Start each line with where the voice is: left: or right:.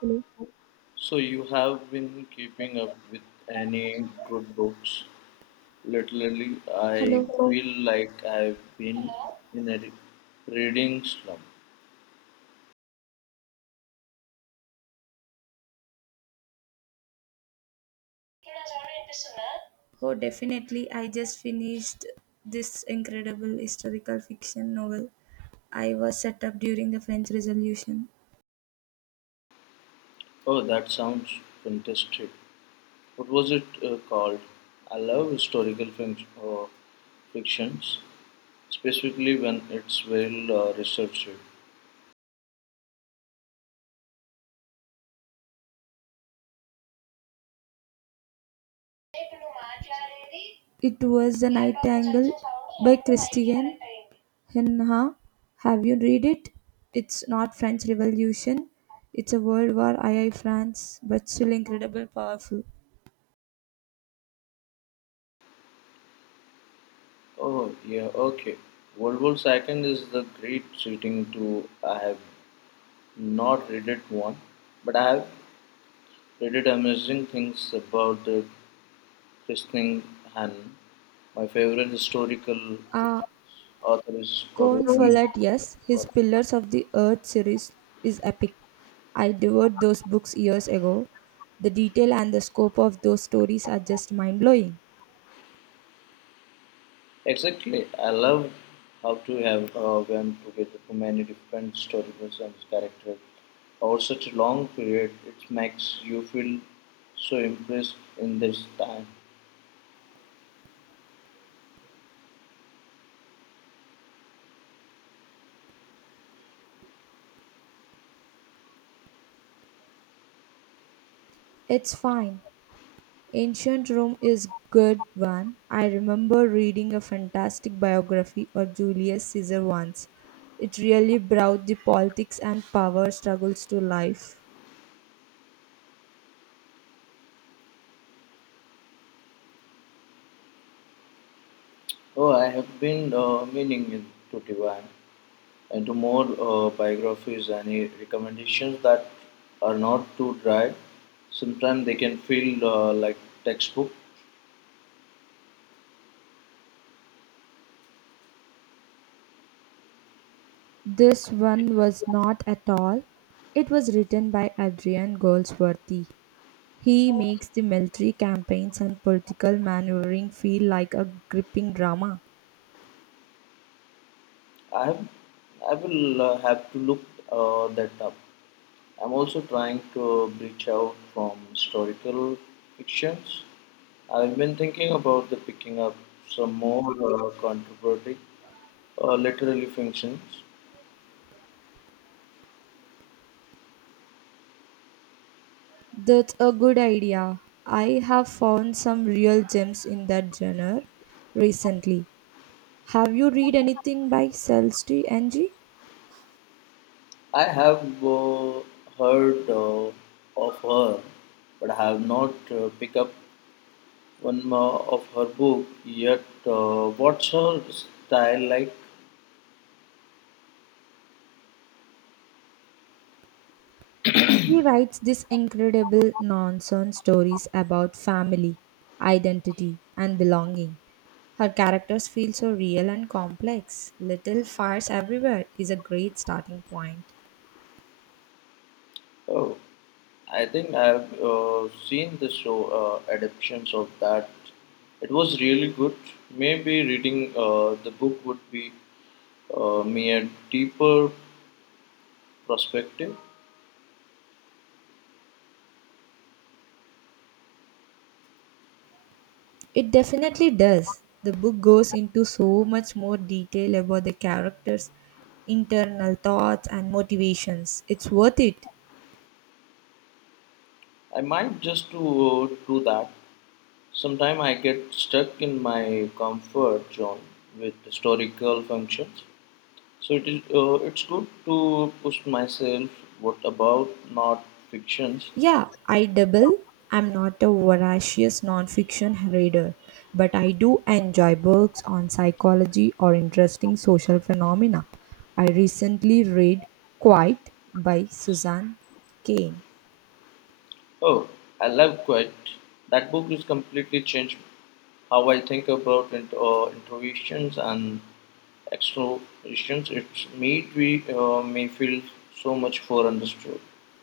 right: Hello.
left: So you have been keeping up with any good books lately? I
right: Hello.
left: feel like I've been in a reading slump.
right: Oh, definitely. I just finished this incredible historical fiction novel. I was set up during the French Revolution.
left: Oh, that sounds fantastic. What was it called? I love fictions, specifically when it's well, researched.
right: It was The Nightingale by Christian Hennha. Have you read it? It's not French Revolution. It's a World War II France, but still incredible powerful.
left: Oh, yeah, okay. World War Second is the great setting to. I have not read it one, but I have. They did amazing things about the christening Hannah. My favorite historical
right: Ah,
left: author is probably
right: Cornfollett, yes, his
left: well,
right: Pillars of the Earth series is epic. I devoured those books years ago. The detail and the scope of those stories are just mind blowing.
left: exactly. I love how to have woven together too many different storylines and characters over such a long period. It makes you feel so impressed in this time.
right: It's fine. Ancient Rome is good one. I remember reading a fantastic biography of Julius Caesar once. It really brought the politics and power struggles to life.
left: Oh, I have been meaning it to divine, and more biographies any recommendations that are not too dry. Sometimes they can feel like textbook.
right: This one was not at all. It was written by Adrian Goldsworthy. He makes the military campaigns and political maneuvering feel like a gripping drama.
left: I have, I will have to look that up. I'm also trying to branch out from historical fictions. I've been thinking about the picking up some more contemporary literary fictions.
right: That's a good idea. I have found some real gems in that genre recently. Have you read anything by Celeste Ng? She
left: I have uh, heard of her, but I have not picked up one more of her book. Yet, what's her style like?
right: writes these incredible nonsense stories about family, identity, and belonging. Her characters feel so real and complex. Little Fires Everywhere is a great starting point.
left: Oh, I think I've seen the show adaptations of that. It was really good. Maybe reading the book would be me a deeper perspective.
right: It definitely does. The book goes into so much more detail about the characters' internal thoughts and motivations. It's worth it.
left: I might just to do that. Sometimes I get stuck in my comfort zone with historical functions. So it is, it's good to push myself. What about not fictions?
right: Yeah, I double. I'm not a voracious nonfiction reader, but I do enjoy books on psychology or interesting social phenomena. I recently read Quiet by Suzanne Kane.
left: Oh, I love Quiet. That book is completely changed how I think about introversions and extroversions. It's made me feel so much for understood.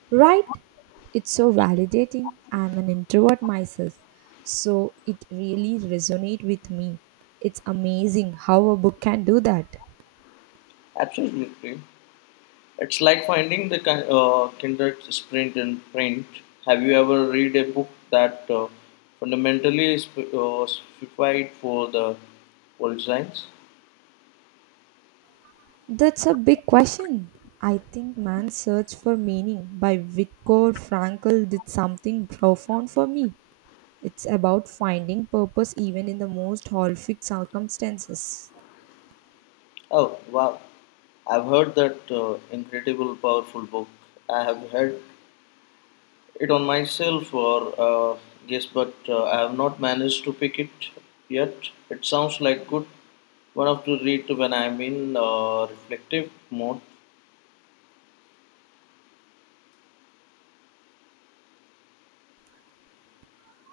right: Right? It's so validating. I'm an introvert myself, so it really resonates with me. It's amazing how a book can do that.
left: Absolutely. It's like finding the kindred sprint in print. Have you ever read a book that fundamentally is specified for the world science?
right: That's a big question. I think Man's Search for Meaning by Viktor Frankl did something profound for me. It's about finding purpose even in the most horrific circumstances.
left: Oh, wow. I've heard that incredible, powerful book. I have had it on myself for guess, but I have not managed to pick it yet. It sounds like good one of to read when I'm in reflective mode.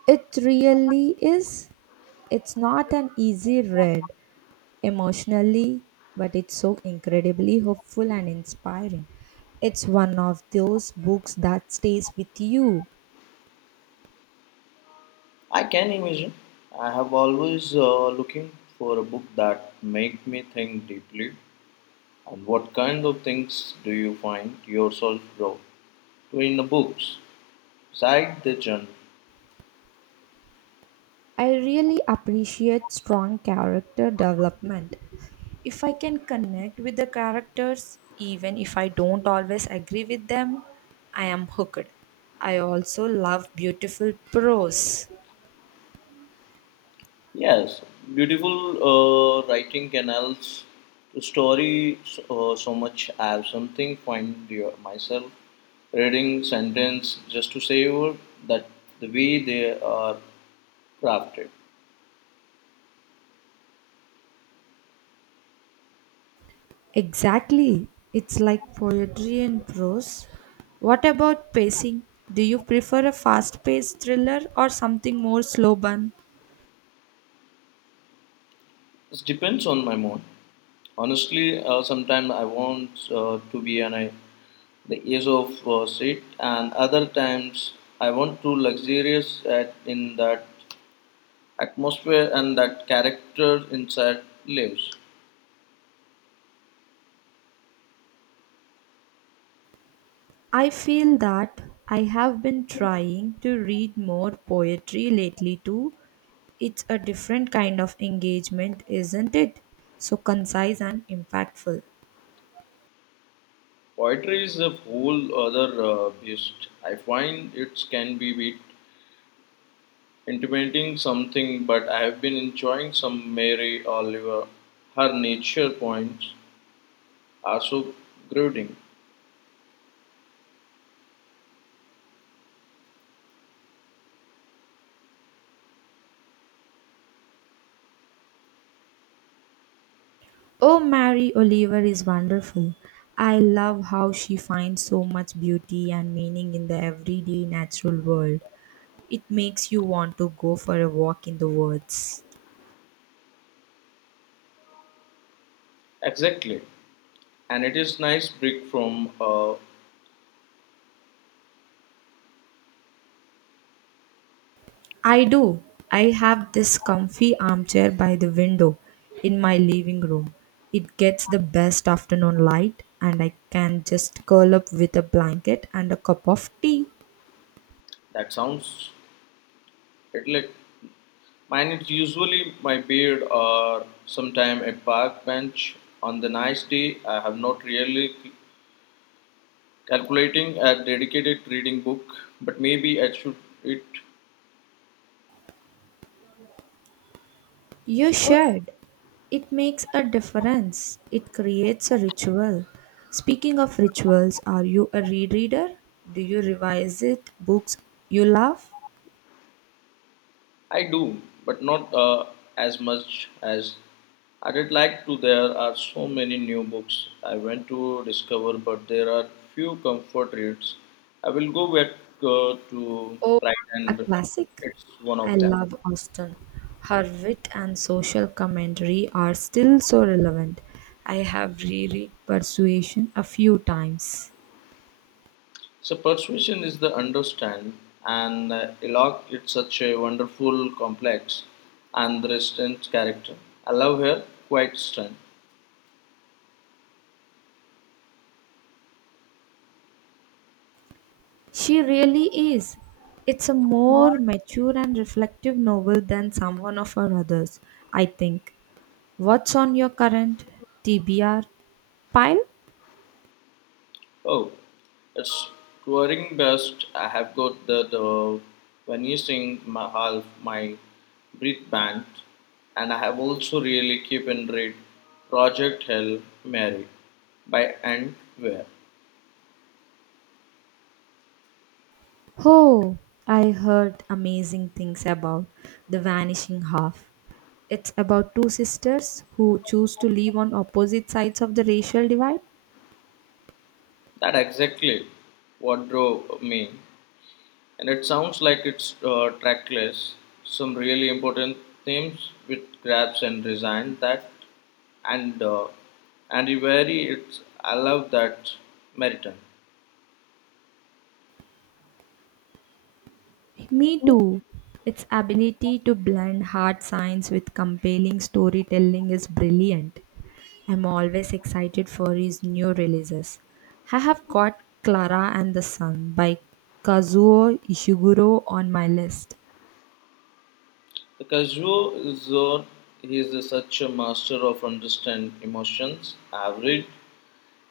right: It really is. It's not an easy read, emotionally, but it's so incredibly hopeful and inspiring. It's one of those books that stays with you.
left: I can imagine. I have always looking for a book that make me think deeply. And what kind of things do you find yourself grow to in the books? Side the genre.
right: I really appreciate strong character development. If I can connect with the characters, even if I don't always agree with them, I am hooked. I also love beautiful prose.
left: Yes, beautiful writing canals the story so much. I have something find your, myself reading sentence just to savor that the way they are crafted.
right: Exactly. It's like poetry and prose. What about pacing? Do you prefer a fast paced thriller or something more slow burn?
left: It depends on my mood. Honestly, sometimes I want to be on a, the edge of seat, and other times I want to luxurious at, in that atmosphere and that character inside lives.
right: I feel that I have been trying to read more poetry lately too. It's a different kind of engagement, isn't it? So concise and impactful.
left: Poetry is a whole other beast. I find it can be bit intimidating something, but I have been enjoying some Mary Oliver. Her nature points are so grounding.
right: Oh, Mary Oliver is wonderful. I love how she finds so much beauty and meaning in the everyday natural world. It makes you want to go for a walk in the woods.
left: Exactly, and it is nice break from
right: I do. I have this comfy armchair by the window in my living room. It gets the best afternoon light, and I can just curl up with a blanket and a cup of tea.
left: that sounds. It like mine is usually my beard or sometime a park bench. On the nice day, I have not really calculating a dedicated reading book, but maybe I should it.
right: You should. It makes a difference. It creates a ritual. Speaking of rituals, are you a rereader? Do you revise it books you love?
left: I do, but not as much as I did like to. There are so many new books I went to discover, but there are few comfort reads. I will go back to
right: Oh,
left: Pride
right: a
left: and Prejudice.
right: classic.
left: It's one
right: I
left: of them.
right: love Austen. Her wit and social commentary are still so relevant. I have reread Persuasion a few times.
left: So persuasion is the understand, and Eloque it's such a wonderful, complex, and resistant character. I love her quite strength.
right: She really is. It's a more mature and reflective novel than someone of her others, I think. What's on your current TBR pile?
left: Oh, it's touring best. I have got the Vanishing Mahal, my Brit band, and I have also really keep in read Project Hell Mary by and where.
right: Oh, I heard amazing things about The Vanishing Half. It's about two sisters who choose to live on opposite sides of the racial divide.
left: That exactly what drove me, and it sounds like it's trackless. Some really important themes with grabs and design that and uh, and very it's I love that Meriton.
right: Me too. Its ability to blend hard science with compelling storytelling is brilliant. I'm always excited for his new releases. I have got Clara and the Sun by Kazuo Ishiguro on my list.
left: The Kazuo Zone he is such a master of understand emotions. I've read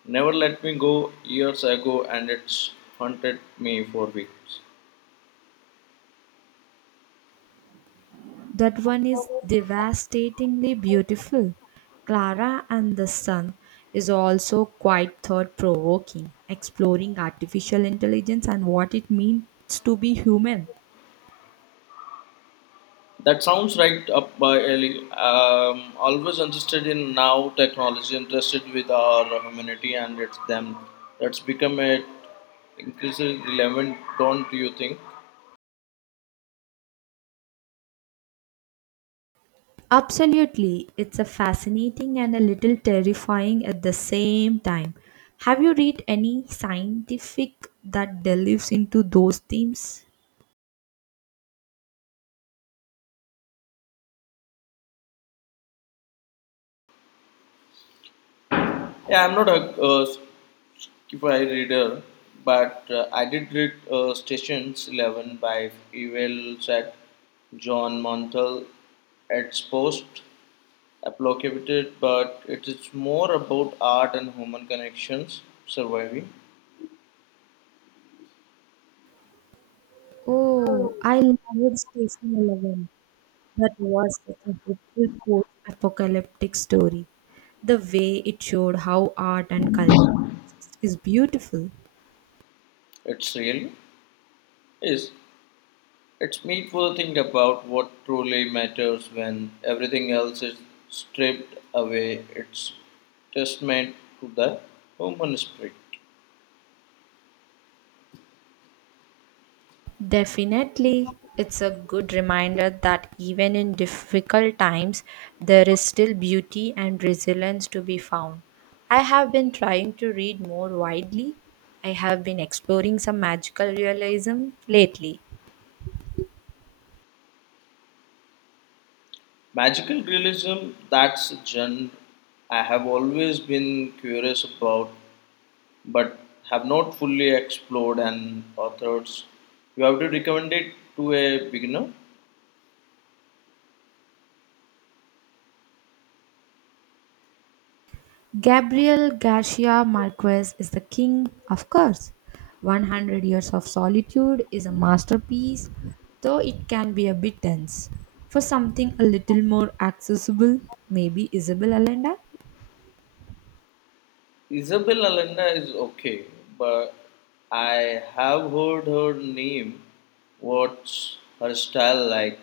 left: Never Let Me Go years ago and it's haunted me for weeks.
right: That one is devastatingly beautiful. Clara and the Sun is also quite thought provoking, exploring artificial intelligence and what it means to be human.
left: That sounds right up my alley. Always interested in now technology, interested with our humanity and its them. That's become a increasingly relevant, don't you think?
right: Absolutely, it's a fascinating and a little terrifying at the same time. Have you read any scientific that delves into those themes?
left: Yeah, I'm not a, by reader, but I did read Stations 11 by Ewell Sack. John Montel its post applicated, but it is more about art and human connections surviving.
right: Oh, I loved Station 11. That was such a hopeful post apocalyptic story. The way it showed how art and culture exist is beautiful.
left: It's real is it's meaningful to think about what truly matters when everything else is stripped away. It's testament to the human spirit.
right: Definitely, it's a good reminder that even in difficult times, there is still beauty and resilience to be found. I have been trying to read more widely. I have been exploring some magical realism lately.
left: Magical realism, that's a genre I have always been curious about but have not fully explored and authors. You have to recommend it to a beginner.
right: Gabriel Garcia Marquez is the king, of course. 100 Years of Solitude is a masterpiece, though it can be a bit dense. For something a little more accessible, maybe Isabel Allende?
left: Isabel Allende is okay, but I have heard her name. What's her style like?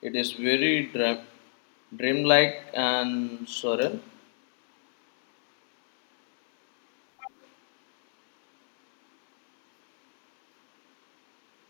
left: It is very dreamlike and surreal.